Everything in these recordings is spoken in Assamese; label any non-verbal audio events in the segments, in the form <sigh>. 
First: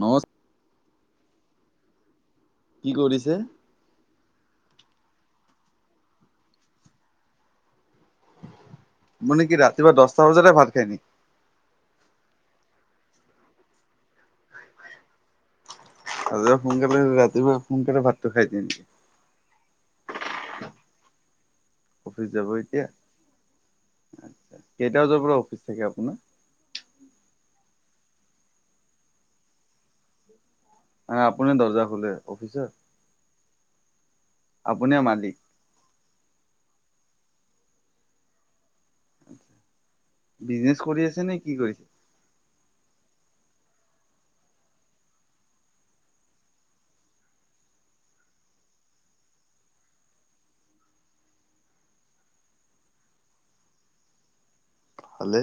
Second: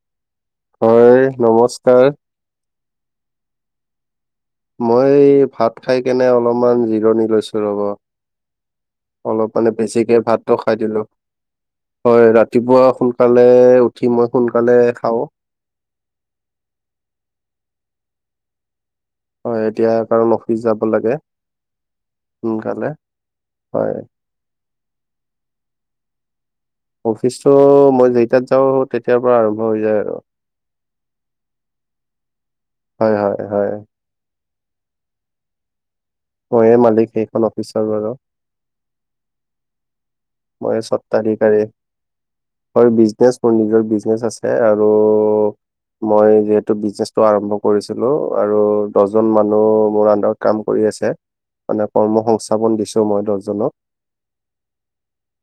নমস্ হয় নমস্কাৰ কি কৰিছে মই ভাত খাই কেনে অলমান জিৰণি লৈছো ৰ'ব অলপ কি মানে ৰাতিপুৱা বেছিকে দহটা বজাতে ভাতটো ভাত খাই দিলো নেকি? হয় ৰাতিপুৱা সোনকালে উঠি মই সোনকালে খাও আজে সোনকালে ৰাতিপুৱা সোনকালে ভাতটো খাই দিয়ে নেকি? হয় এতিয়া কাৰণ অফিচ যাব লাগে অফিচ যাব এতিয়া সোনকালে হয় আচ্ছা কেইটা বজাৰ পৰা অফিচ থাকে আপোনাৰ অফিচটো মই যেইটাত যাওঁ তেতিয়াৰ পৰা আৰম্ভ হৈ যায় আৰু মানে আপুনি দৰ্জা খোলে অফিচৰ হয় হয় হয় আপুনিয়ে মালিক মইয়ে মালিক সেইখন অফিচৰ বাৰু মই বিজনেচ কৰি আছে নে কি স্বত্বাধিকাৰী কৰিছে হয় বিজনেছ মোৰ নিজৰ বিজনেচ আছে আৰু মই যিহেতু বিজনেচটো আৰম্ভ কৰিছিলো আৰু দহজন মানুহ মোৰ আন্দাৰত কাম কৰি আছে মানে কৰ্ম সংস্থাপন দিছো মই দহজনক ভালে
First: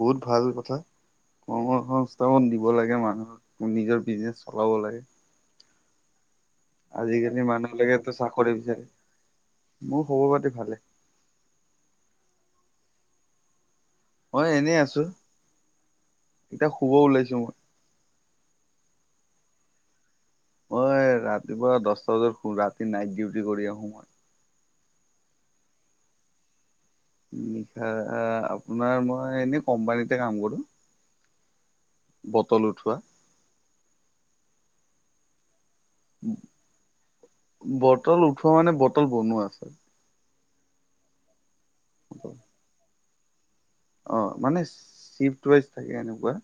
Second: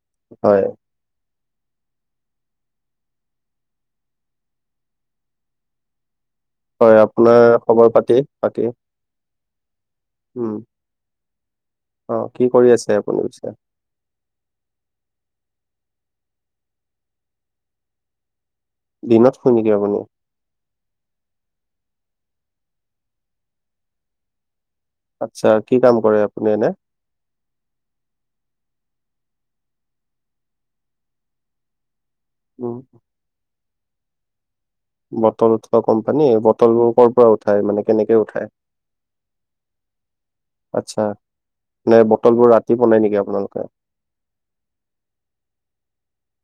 বহুত ভাল হয় কথা কৰ্মসংস্থাপন দিব লাগে মানুহক নিজৰ বিজনেচ চলাব লাগে হয় আজিকালি আপোনাৰ খবৰ মানুহবিলাকেতো পাতি চাকৰি বাকী বিচাৰে। মোৰ খবৰ পাতি উম ভালে। অ কি কৰি আছে আপুনি পিছে মই এনেই আছো এতিয়া শুব ওলাইছো মই দিনত শুৱে নেকি আপুনি মই ৰাতিপুৱা দছটা বজাত শু ৰাতি নাইট ডিউটি কৰি আহো মই আচ্ছা কি কাম কৰে আপুনি এনে নিশা আপোনাৰ মই এনে কম্পানীতে কাম কৰো বটল উম উঠোৱা বটল উঠ কম্পানী বটলবোৰ কৰ পৰা উঠাই মানে বটল কেনেকে উঠায় উঠোৱা মানে বটল বনোৱা আছে। আত্ছা নে বটলবোৰ ৰাতি বনাই নিকি আপোনালোকে অঁ মানে চিফ্ট ৱাইজ থাকে এনেকুৱা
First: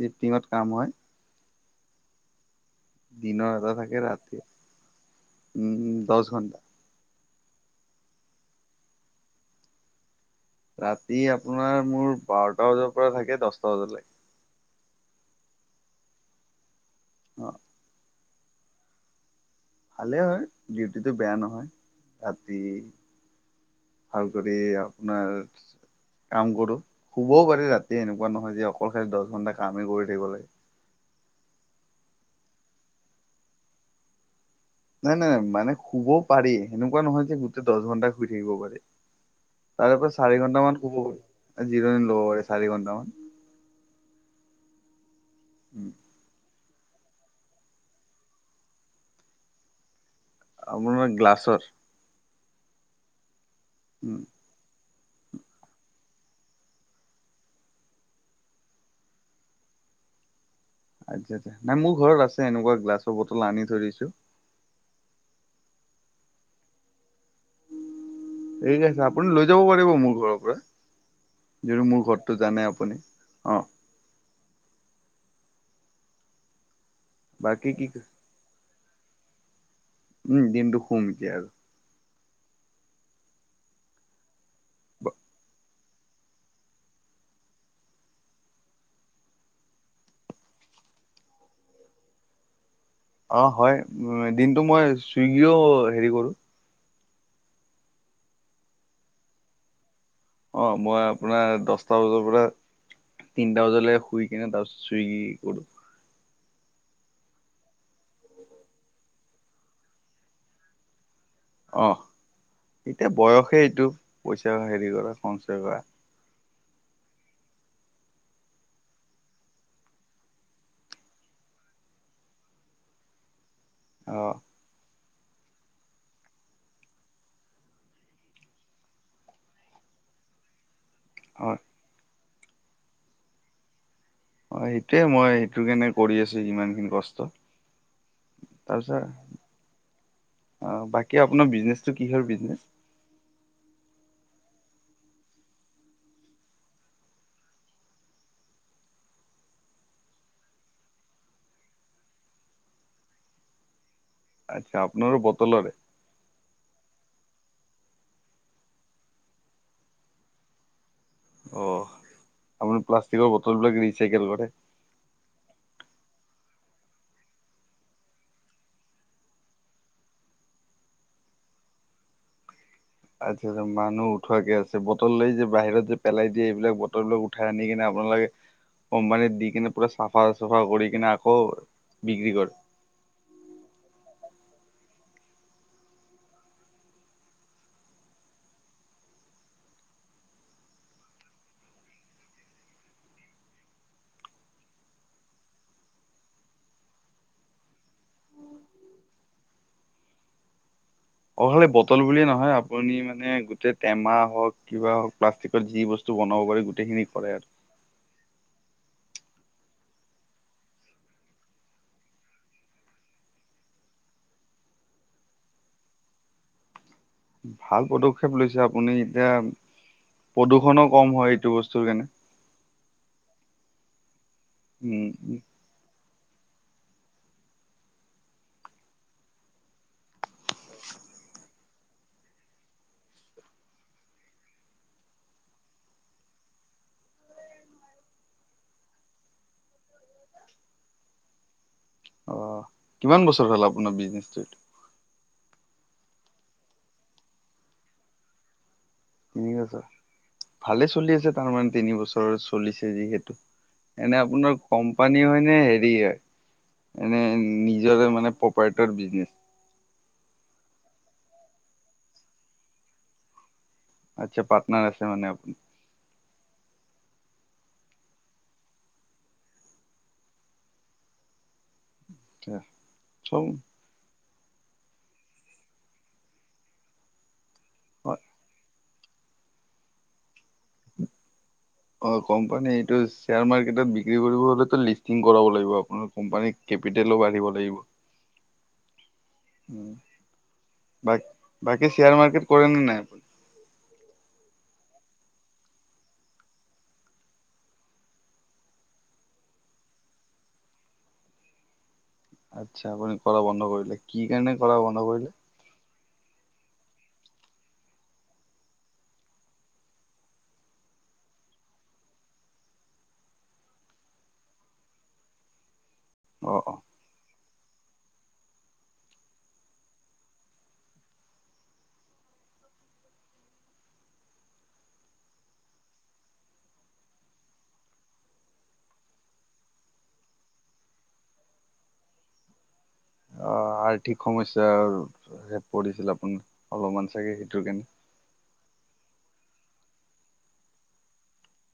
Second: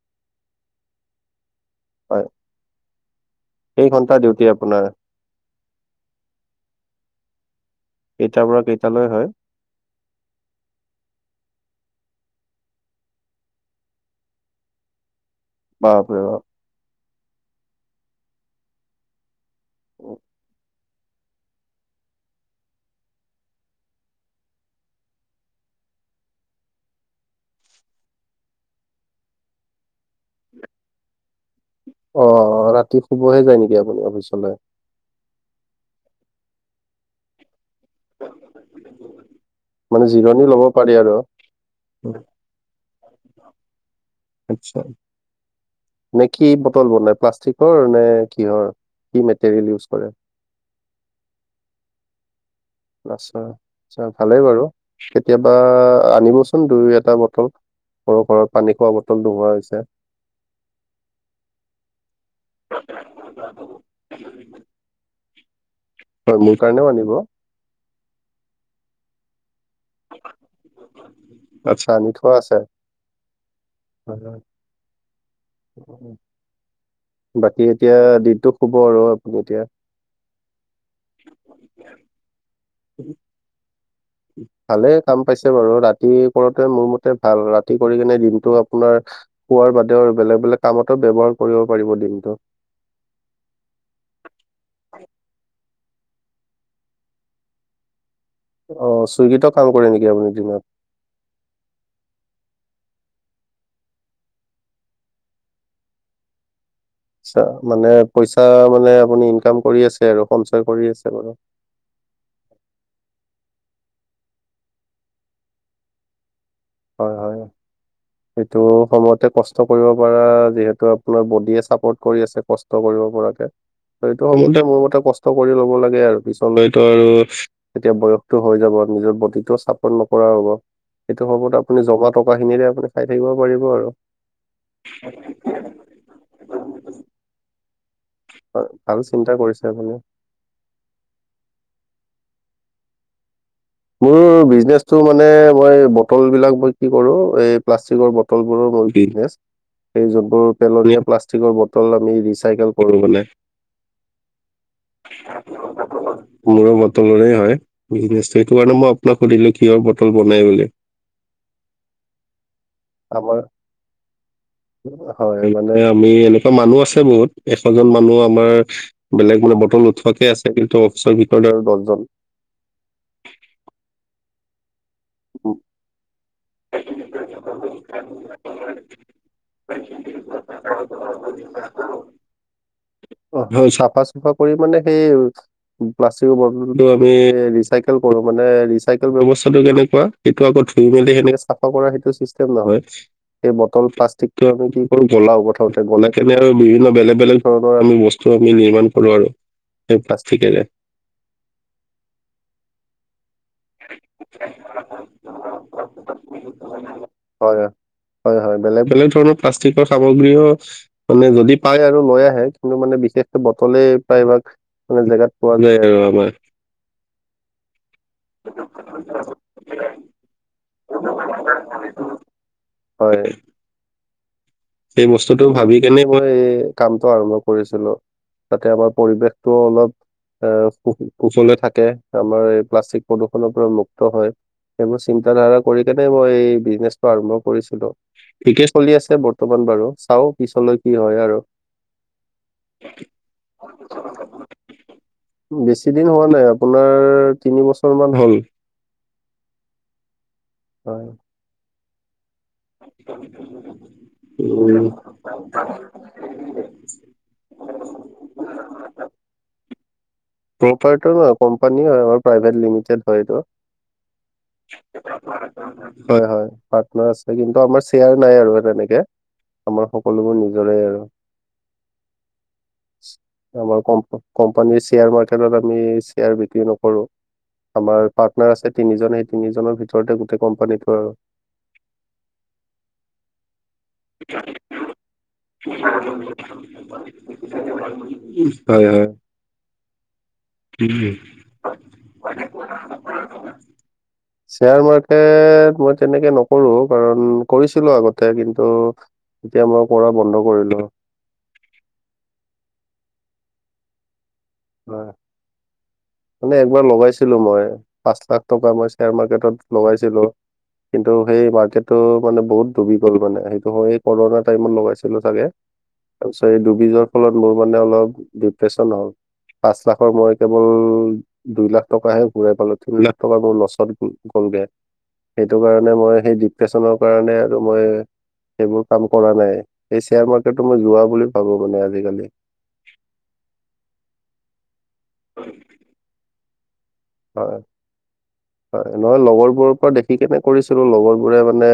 চিফ্টিঙত কাম হয় হয় দিনৰ কেই ঘন্টা ডিউটি আপোনাৰ উম উম দছ ঘণ্টা কেইটাৰ পৰা কেইটালৈ হয় ৰাতি আপোনাৰ মোৰ বাৰটা বজাৰ পৰা থাকে দছটা বজালৈ বাপৰে বাপ অঁ ভালেই অ হয় ডিউটিটো বেয়া নহয় ৰাতি ভাল কৰি আপোনাৰ কাম কৰো শুবও পাৰি ৰাতি এনেকুৱা নহয় যে অকল খালি দহ ঘণ্টা কামেই কৰি থাকিব লাগে। অ', অ' ৰাতি শুবহে যায় নেকি আপুনি অফিচলৈ? নাই নাই মানে শুবও পাৰি সেনেকুৱা নহয় যে গোট দহ ঘন্টাই শুই থাকিব পাৰি। তাৰে মানে পৰা চাৰি জিৰণি লব ঘন্টা মান পাৰি শুব আৰু জিৰণি ল'ব পাৰি চাৰি ঘণ্টামান। আচ্ছা। উম। নে কি বটল বনাই প্লাষ্টিকৰ নে কিহৰ কি মেটেৰিয়েল ইউজ কৰে? আপোনাৰ গ্লাছৰ। গ্লাছৰ আচ্ছা উম ভালেই বাৰু কেতিয়াবা আনিবচোন দুই এটা বটল। সৰু সৰু পানী খোৱা বটল নোহোৱা হৈছে। আচ্ছা আচ্ছা নাই মোৰ ঘৰত আছে এনেকুৱা গ্লাছৰ বটল আনি থৈ দিছো। হয়, মোৰ কাৰণেও আনিব। ঠিক আছে, আপুনি লৈ যাব পাৰিব মোৰ ঘৰৰ পৰা যিহেতু মোৰ ঘৰটো জানেই আপুনি অ'। হয়, হয়, উম বাকী এতিয়া দিনটো শুব আৰু আপুনি এতিয়া? উম, দিনটো শুম এতিয়া আৰু। ভালেই কাম পাইছে বাৰু ৰাতি কৰোতে মোৰ মতে ভাল। ৰাতি কৰি কিনে দিনটো আপোনাৰ শোৱাৰ বাদেও বেলেগ বেলেগ কামতো ব্যৱহাৰ কৰিব পাৰিব দিনটো। অ', হয় উম দিনটো মই চুইগিও হেৰি কৰো। অ', চুইগিতো কাম কৰে নেকি আপুনি? দিনত অ', মই আপোনাৰ দহটা বজাৰ পৰা তিনিটা বজালৈ শুই কিনে তাৰপিছত চুইগি কৰো। আচ্ছা মানে পইচা মানে আপুনি ইনকাম কৰি আছে আৰু সঞ্চয় কৰি আছে বাৰু। অহ এতিয়া বয়সেই এইটো পইচা হেৰি কৰা সঞ্চয় কৰা। হয়, হয়। এইটো সময়তে কষ্ট কৰিব পাৰা যিহেতু আপোনাৰ বডিয়ে চাপৰ্ট কৰি আছে কষ্ট কষ্ট কৰিব পৰাকে। অ সেইটো সময়তে মোৰ মতে কষ্ট কৰি ল'ব লাগে আৰু পিছলৈটো আৰু এতিয়া বয়সটো হৈ যাব নিজৰ বডিটোও চাপৰ্ট নকৰা হ'ব। সেইটো সময়ত হয় আপুনি জমা টকাখিনিৰে আপুনি খাই থাকিব পাৰিব আৰু। অ', সেইটোৱে মই সেইটোৰ কাৰণে কৰি আছো ইমানখিনি কষ্ট। হয়, ভাল তাৰপিছত চিন্তা কৰিছে আপুনি। অ', বাকী আপোনাৰ বিজনেচটো কিহৰ বিজনেচ? মোৰ বিজনেচটো মানে মই বটলবিলাক মই কি কৰো। এই প্লাষ্টিকৰ বটল বটলবোৰৰ মোৰ বিজনেছ। সেই যোনবোৰ পেলনীয়া প্লাষ্টিকৰ বটল আমি ৰিচাইকেল কৰো মানে। আচ্ছা আপোনাৰো বটলৰে? <inaudible> মোৰো বটলৰে হয় বিজনেচটো সেইটো কাৰণে মই আপোনাক সুধিলো কিহৰ বটল বনাই বুলি। অ', আপুনি প্লাষ্টিকৰ আমাৰ বটলবিলাক ৰিচাইকেল কৰে? হয়, মানে আমি এনেকুৱা মানুহ আছে বহুত এশজন মানুহ আমাৰ বেলেগ মানে বটল উঠোৱাকে আছে কিন্তু অফিচৰ ভিতৰত আৰু দহজন। আচ্ছা মানুহ উঠোৱাকে আছে। বটল লৈ যে উম, বাহিৰত যে পেলাই দিয়ে এইবিলাক বটল বিলাক উঠাই আনি কিনে আপোনালোকে কোম্পানী দি কিনে, পুৰা চাফা চুফা কৰি কিনে আকৌ বিক্ৰী কৰে। অ' হয়, চাফা চুফা কৰি মানে সেই প্লাষ্টিকৰ বটলটো আমি ৰিচাইকেল কৰোঁ, মানে ৰিচাইকেল ব্যৱস্থাটো কেনে কুৱা, সেইটো আকৌ ধুই মেলি সেনেকে চাফা কৰা সেইটো চিষ্টেম নহয়। সেই বটল প্লাষ্টিকটো আমি কি কৰোঁ গলাও প্ৰথমতে গলাই কেনে আৰু বিভিন্ন বেলেগ বেলেগ ধৰণৰ আমি বছ টো আমি নিৰ্মাণ কৰোঁ আৰু সেই প্লাষ্টিকেৰে। অ' খালি বটল বুলিয়ে নহয় আপুনি মানে গো টেই টেমা হওঁক, কিবা হওঁক, প্লাষ্টিকৰ যি বস্তু বনাব পাৰি গোটেইখিনি কৰে আৰু। হয় হয় হয়, বেলেগ বেলেগ ধৰণৰ প্লাষ্টিকৰ সামগ্ৰীও মানে যদি পায় আৰু লৈ আহে কিন্তু মানে বিশেষকে বটলে প্ৰায়ভাগ মানে জেগাত পোৱা যায় আৰু আমাৰ। ভাল পদক্ষেপ লৈছে আপুনি, এতিয়া প্ৰদূষণো কম হয় এইটো বস্তুৰ কাৰণে। হয়। সেই উম উম। বস্তুটো ভাবি তেনেকৈয়ে কামটো আৰম্ভ কৰিছিলোঁ যাতে আমাৰ পৰিৱেশটো অলপ এ, সু-কুশলে থাকে, আমাৰ এই প্লাষ্টিক প্ৰদূষণৰ পৰা মুক্ত হয়। সেইবোৰ চিন্তা ধাৰা কৰি কিনে মই এই বিজনেচটো আৰম্ভ কৰিছিলোঁ। ঠিকে চলি আছে ব তমান বাৰু, চাওঁ পিছলৈ কি হয় আৰু। অ', কিমান বছৰ হ'ল আপোনাৰ বিজনেচটো? বেছি দিন হোৱা নাই, আপোনাৰ তিনি বছৰ মান হ'ল। তিনি বছৰ, ভালে হয় চলি আছে তাৰমানে তিনি বছৰ চলিছে যিহেতু। এনে আপোনাৰ কোম্পানী হয় নে হেৰি হয় এনে নিজৰে মানে প্ৰপাৰ্টৰ বিজনেচ? প্ৰপাৰ্টৰ নহয়, কোম্পানীয়ে হয় আমাৰ প্ৰাইভেট লিমিটেড হয় এইটো। আচ্ছা, পাৰ্টনাৰ আছে মানে আপুনি। হয় হয়, পাৰ্টনাৰ আছে কিন্তু আমাৰ শ্বেয়াৰ নাই আৰু তেনেকে। আমাৰ সকলোবোৰ নিজৰে আৰু। আপোনাৰ চব আমাৰ কোম্প-কোম্পানীৰ শ্বেয়াৰ মাৰ্কে কেটত আমি শ্বেয়াৰ বিক্ৰি নোকৰোঁ, আমাৰ অ পাৰ্টনাৰ আছে। তিনিজন সেই তিনিজনৰ ভিতৰতে গোটেই কোম্পানীটো আৰু। অ' কোম্পানী এইটো শ্বেয়াৰ মাৰ্কেটত বিক্ৰী কৰিব হ'লেতো লিষ্টিং কৰাব লাগিব আপোনাৰ কোম্পানীক কেপিটেলো বাঢ়িব লাগিব। উ, হয় হয়। উ, উম বাক-বাকী শ্বেয়াৰ মাৰ্কেট কৰে নে নাই আপুনি? শ্বেয়াৰ মাৰ্কেট মই তেনেকে নোকৰোঁ কাৰণ, কৰিছিলোঁ আগতে কিন্তু এতিয়া মই কৰা বন্ধ কৰিলোঁ। আচ্ছা, আপুনি কৰা বন্ধ কৰিলে, কি কাৰণে কৰা বন্ধ কৰিলে? মানে একবাৰ লগাইছিলোঁ মই, পাঁচ লাখ টকা মই শ্বেয়াৰ মাৰ্কেটত লগাইছিলোঁ কিন্তু সেই মাৰ্কেটটো মানে বহুত ডুবি গ'ল মানে, সেইটো মই এই কৰণাৰ টাইমত লগাইছিলোঁ চাগে। তাৰপিছত অ এই অ ডুবি যোৱাৰ ফলত মোৰ মানে অলপ ডিপ্ৰেছন হ'ল। পাঁচ লাখৰ মই কেৱল দুই লাখ টকাহে ঘূৰাই পালোঁ, তিনি লাখ টকা মোৰ লছত গ'ল-গ'লগে। সেইটো কাৰণে মই, সেই ডিপ্ৰেছনৰ কাৰণে আৰু মই সেইবোৰ কাম কৰা নাই। এই শ্বেয়াৰ মাৰ্কেটটো মই জুৱা বুলি ভাবোঁ মানে আজিকালি। অ' আৰ্থিক সমস্যাৰ সেইত পৰিছিল আপুনি, অলপমান চাগে হয় সেইটোৰ কাৰণে। হয়। নহয়, লগৰবোৰৰ পৰা দেখি কেনে কৰিছিলো। লগৰবোৰে মানে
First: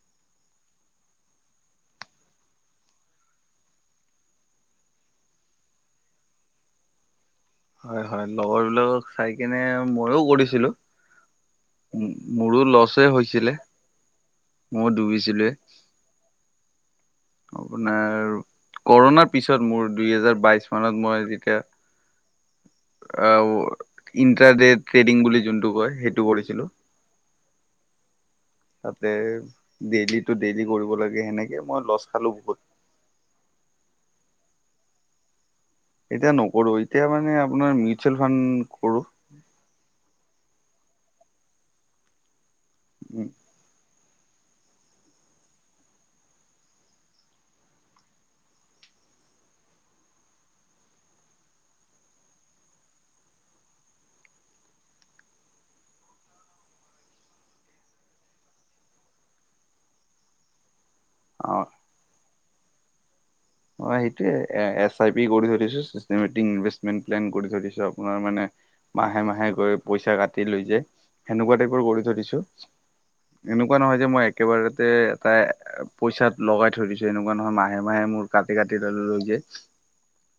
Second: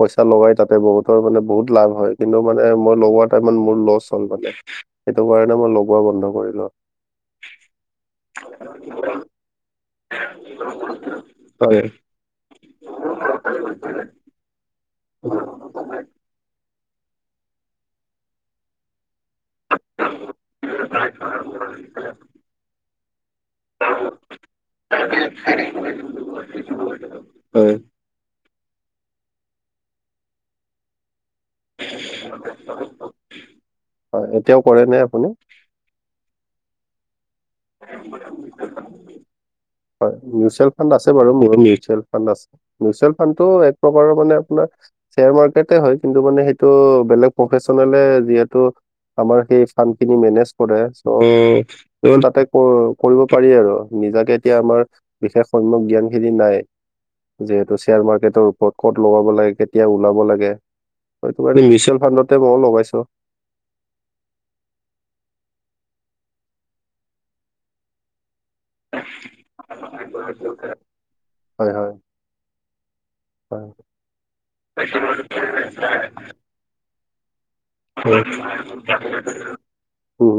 পইচা লগাই তাতে। বহুতৰ মানে বহুত লাভ হয়, কিন্তু মানে মই লগোৱা টাইমত মোৰ লছ হ'ল মানে। সেইটো কাৰণে মই লগোৱা বন্ধ কৰিলো। হয়। হয়। লগৰবিলাকক চাই কেনে ময়ো কৰিছিলো। হয় উম মোৰো লছে হৈছিলে। মোৰো ডুবিছিলে। আপোনাৰ ক'ৰোণাৰ পিছত মোৰ, দুই হেজাৰ বাইশ মানত মই ৰি আহ ইণ্টাৰদে' ট্ৰেডিং বুলি যোনটো কয়, সেইটো কৰিছিলোঁ। হয়। তাতে ডেইলিটো ডেইলি কৰিব লাগে। সেনেকে মই লছ খালো বহুত। হয়। এতিয়াও কৰেনে আপুনি? এতিয়া নকৰো। এতিয়া মানে আপোনাৰ মিউচুৱেল ফাণ্ড কৰো। হয়। মিউচুৱেল ফাণ্ড আছে বাৰু, মোৰো মিউচুৱেল ফাণ্ড আছে। মিউচুৱেল ফাণ্ডটো এক প্ৰকাৰৰ মানে আপোনাৰ শ্বেয়াৰ মাৰ্কেটে হয়। কিন্তু মানে সেইটো বেলেগ প্ৰফেচনেলে যিহেতু আমাৰ সেই ফাণ্ডখিনি মেনেজ কৰে। চ' কেৱল তাতে ক' কৰিব পাৰি আৰু। নিজাকে এতিয়া আমাৰ বিশেষ সম্যক জ্ঞানখিনি নাই যিহেতু শ্বেয়াৰ মাৰ্কেটৰ ওপৰত ক'ত লগাব লাগে, কেতিয়া ওলাব লাগে সেইটো কাৰণে মিউচুৱেল ফাণ্ডতে মইয়ো লগাইছো। মই‌ সেইটোৱে। এছ আই পি কৰি থৈ দিছোঁ। চিষ্টেমেটিক ইনভেষ্টমেণ্ট প্লেন কৰি থৈ দিছোঁ। আপোনাৰ মানে মাহে -মাহে গৈ পইচা কাটি লৈ যায়। সেনেকুৱা হয় টাইপৰ হয় কৰি থৈ দিছোঁ। এনেকুৱা নহয় যে, মই একেবাৰতে এটা পইচাত লগাই থৈ দিছোঁ যে এনেকুৱা নহয়, মাহে -মাহে মোৰ হয় কাটি -কাটি তালৈ লৈ যায় উম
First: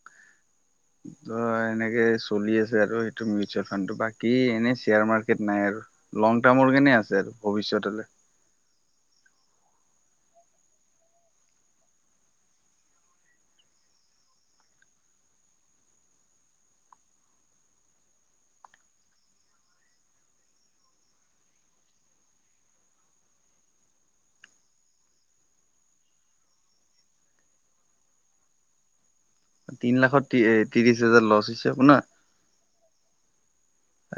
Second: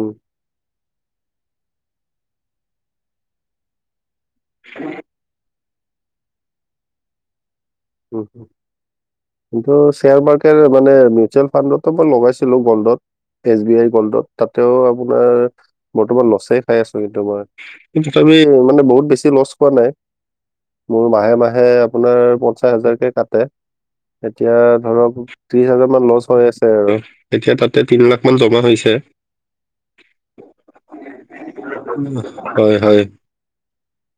ত' এনেকে চলি আছে আৰু, সেইটো মিউচুৱেল ফাণ্ডটো। বাকী কি এনেই শ্বেয়াৰ মাৰ্কেট নাই আৰু। লং টাৰ্মৰ কাৰণে আছে আৰু, ভৱিষ্যতলৈ উম। উ কিন্তু শ্বেয়াৰ মাৰ্কেট মানে মিউচুৱেল ফাণ্ডতো মই লগাইছিলো, গোল্ডত। এছ বি আইৰ গোল্ডত। তাতেও আপোনাৰ বৰ্তমান লছে খাই আছো কিন্তু মই। কিন্তু তথাপি মানে বহুত বেছি লছ খোৱা নাই। মোৰ মাহে -মাহে আপোনাৰ পোন্ধ পঞ্চাছ হাজাৰকে কাটে। এতিয়া ধৰক, ত্ৰিশ হাজাৰ মান লচ হৈ আছে আৰু। এতিয়া তাতে তিন লাখমান জমা হৈছে? তিন লাখত তি ত্ৰিশহাজাৰ লছ হৈছে আপোনাৰ? হয় হয়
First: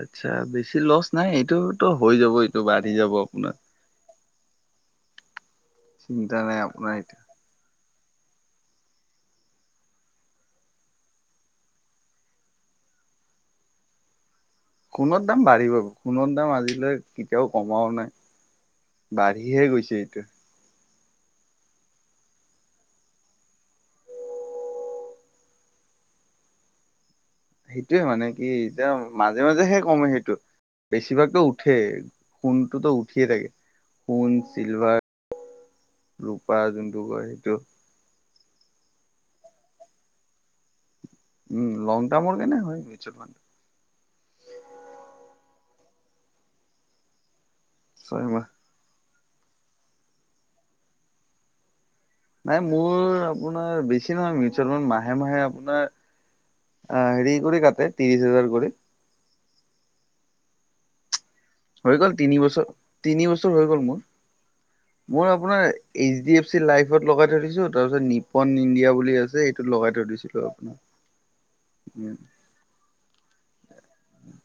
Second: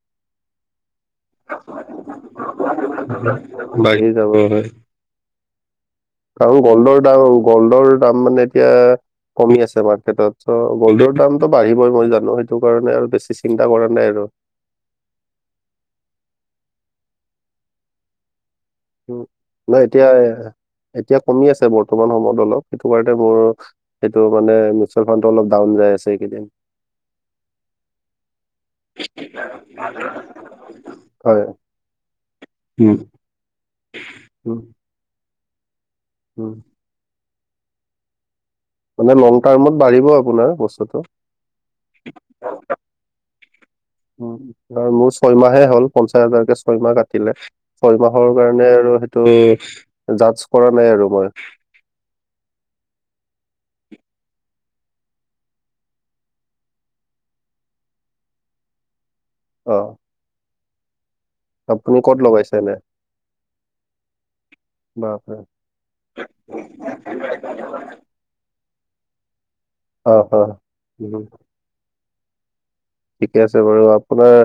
আচ্ছা। বেছি লছ নাই। এইটো তো হৈ যাবই। -টো বাঢ়ি যাব আপোনাৰ। বাঢ়ি যাব হয়। হয়। চিন্তা আৰু নাই গোল্ডৰ আপোনাৰ সেইটো। দাম গগল্ডৰ দাম মানে এতিয়া কমি আছে মাৰ্কেটত। চ' গোল্ডৰ দামটো বাঢ়িবই, মই জানো। সেইটো কাৰণে আৰু বেছি চিন্তা কৰা নাই আৰু। সোণৰ দাম বাঢ়িবই। সোণৰ দাম আজিলৈ কেতিয়াও কমাও নাই। উম। বাঢ়িহে নাই গৈছে এতিয়া, এইটো। এতিয়া কমি আছে বৰ্তমান সময়ত অলপ। সেইটো কাৰণে মোৰ সেইটো মানে মিউচুৱেল ফাণ্ডটো অলপ ডাউন যাই আছে এইকেইদিন। সেইটোয়ে মানে কি, এতিয়া মাজে- মাজেহে কমে সেইটো। বেছিভাগটো হয়। উঠে। সোণটোতো উম। উঠিয়ে থাকে। সোণ, উম, চিলভাৰ, উম, ৰূপা যোনটো কয়, সেইটো। মানে লং টাৰ্মত বাঢ়িব আপোনাৰ, বস্তুটো। উম লং টাৰ্মৰ কাৰনে হয়, মিউচুৱেল ফাণ্ডটো। উম। মোৰ ছয়মাহে হ'ল। পঞ্চাছ হাজাৰকে ছয়মাহ কাটিলে। ছয় মাহৰ ছয়মাহ কাৰণে আৰু সেইটো জাজ কৰা নাই আৰু মই। নাই মোৰ আপোনাৰ বেছি নহয় মিউচুৱেল ফাণ্ড মাহে মাহে আপোনাৰ অ' হেৰি কৰি কাটে ত্ৰিশ হাজাৰ কৰি। অ'। আপুনি হৈ গ'ল ক'ত লগাইছে তিনিবছৰ। এনে তিনি বছৰ হৈ গ'ল মোৰ। মোৰ বাপৰে আপোনাৰ এইচ ডি এফ চি লাইফত লগাই দিছো তাৰপিছত নিপন ইণ্ডিয়া বুলি আছে এইটোত লগাই থৈ অ', দিছিলো অ'। উম, আপোনাৰ। উম। ঠিকে আছে বাৰু আপোনাৰ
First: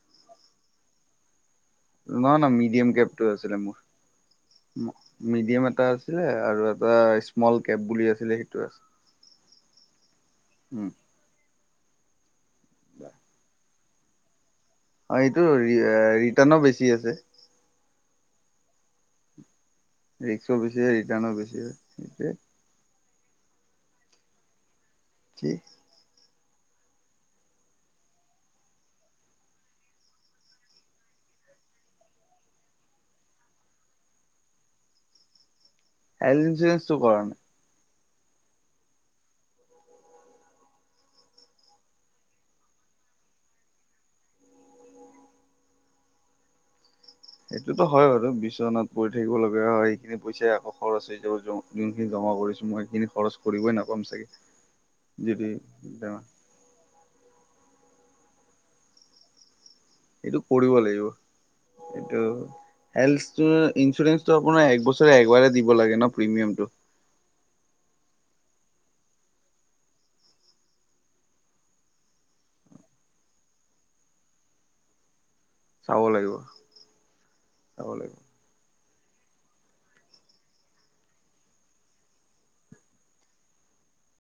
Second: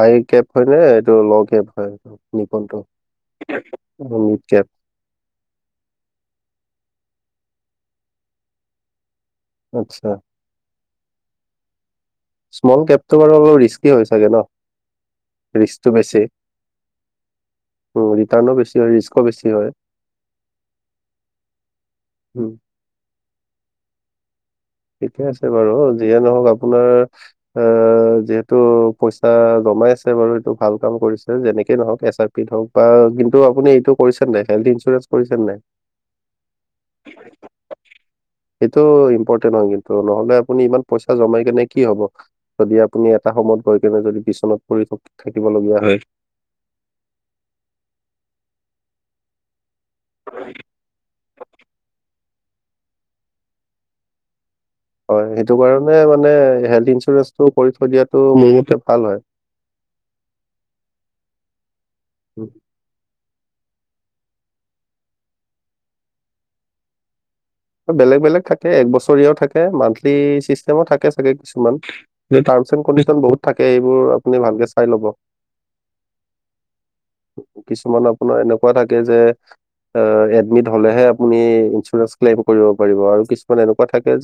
হাই কেব হয়নে এইটো লো কেব। নহয় নহয় মিডিয়াম কেবটো আছিলে মোৰ। মিড কেপ মিডিয়াম এটা আছিলে আৰু এটা স্মল কেপ বুলি আছিলে সেইটো আছে আচ্ছা। উম, স্মল কেপটো বাৰু অলপ ৰিস্কি হৈ চাগে ন? অ' এইটো ৰি ৰিস্কটো বেছি ৰিটাৰ্ণো বেছি আছে। উম ৰিটাৰ্ণো বেছি হয় ৰিস্কও বেছি হয়। ৰিস্কো বেছি হয় ৰিটাৰ্ণো বেছি হয় সেইটোৱে। উম, ঠিকে আছে ঠিক বাৰু, যিয়ে নহওক আপোনাৰ এ এ যিহেতু পইচা জমাই আছে বাৰু, এইটো ভাল কাম কৰিছে যেনেকে নহক এচ আই পিত হওক বা কিন্তু আপুনি এইটো কৰিছে নাই, হেল্থ ইঞ্চুৰেঞ্চ কৰিছে নে নাই? হেল্থ ইঞ্চুৰেঞ্চটো কৰা নাই। সেইটো ইম্পৰ্টেন্ট হয় কিন্তু, নহ'লে আপুনি ইমান পইচা জমাই কেনে কি হ'ব? যদি আপুনি এটা সময়ত গৈ একেবাৰে যদি বিচনাত পৰি থক- থাকিবলগীয়া হয়। সেইটোতো হয় বাৰু বিচনাত পৰি থাকিব লগীয়া হয়, সেইখিনি পইচাই আকৌ খৰচ হৈ যাব, যো- যোনখিনি জমা কৰিছো, মই সেইখিনি খৰচ কৰিবই নাপাম চাগে। হয়, যদি সেইটো কাৰণে মানে হেল্থ ইঞ্চুৰেঞ্চটো কৰি থৈ দিয়াটো মোৰ মতে ভাল হয়। এইটো কৰিব লাগিব। এইটো হেল্থ ইঞ্চুৰেঞ্চটো আপোনাৰ এক বছৰে একবাৰে দিব লাগে ন' প্ৰিমিয়ামটো। বেলেগ বেলেগ থাকে, এক বছৰীয়াও থাকে মান্থলি চিষ্টেমো থাকে চাগে কিছুমান। টাৰ্মছ এণ্ড কণ্ডিশন বহুত থাকে এইবোৰ আপুনি ভালকে চাই ল'ব। চাব লাগিব চাব কিছুমান লাগিব। আপোনাৰ এনেকুৱা এনেকুৱা থাকে যে, এডমিট হ'লেহে আপুনি ইন্সুৰেঞ্চ ক্লেইম কৰিব পাৰিব আৰু কিছুমান এনেকুৱা থাকে যে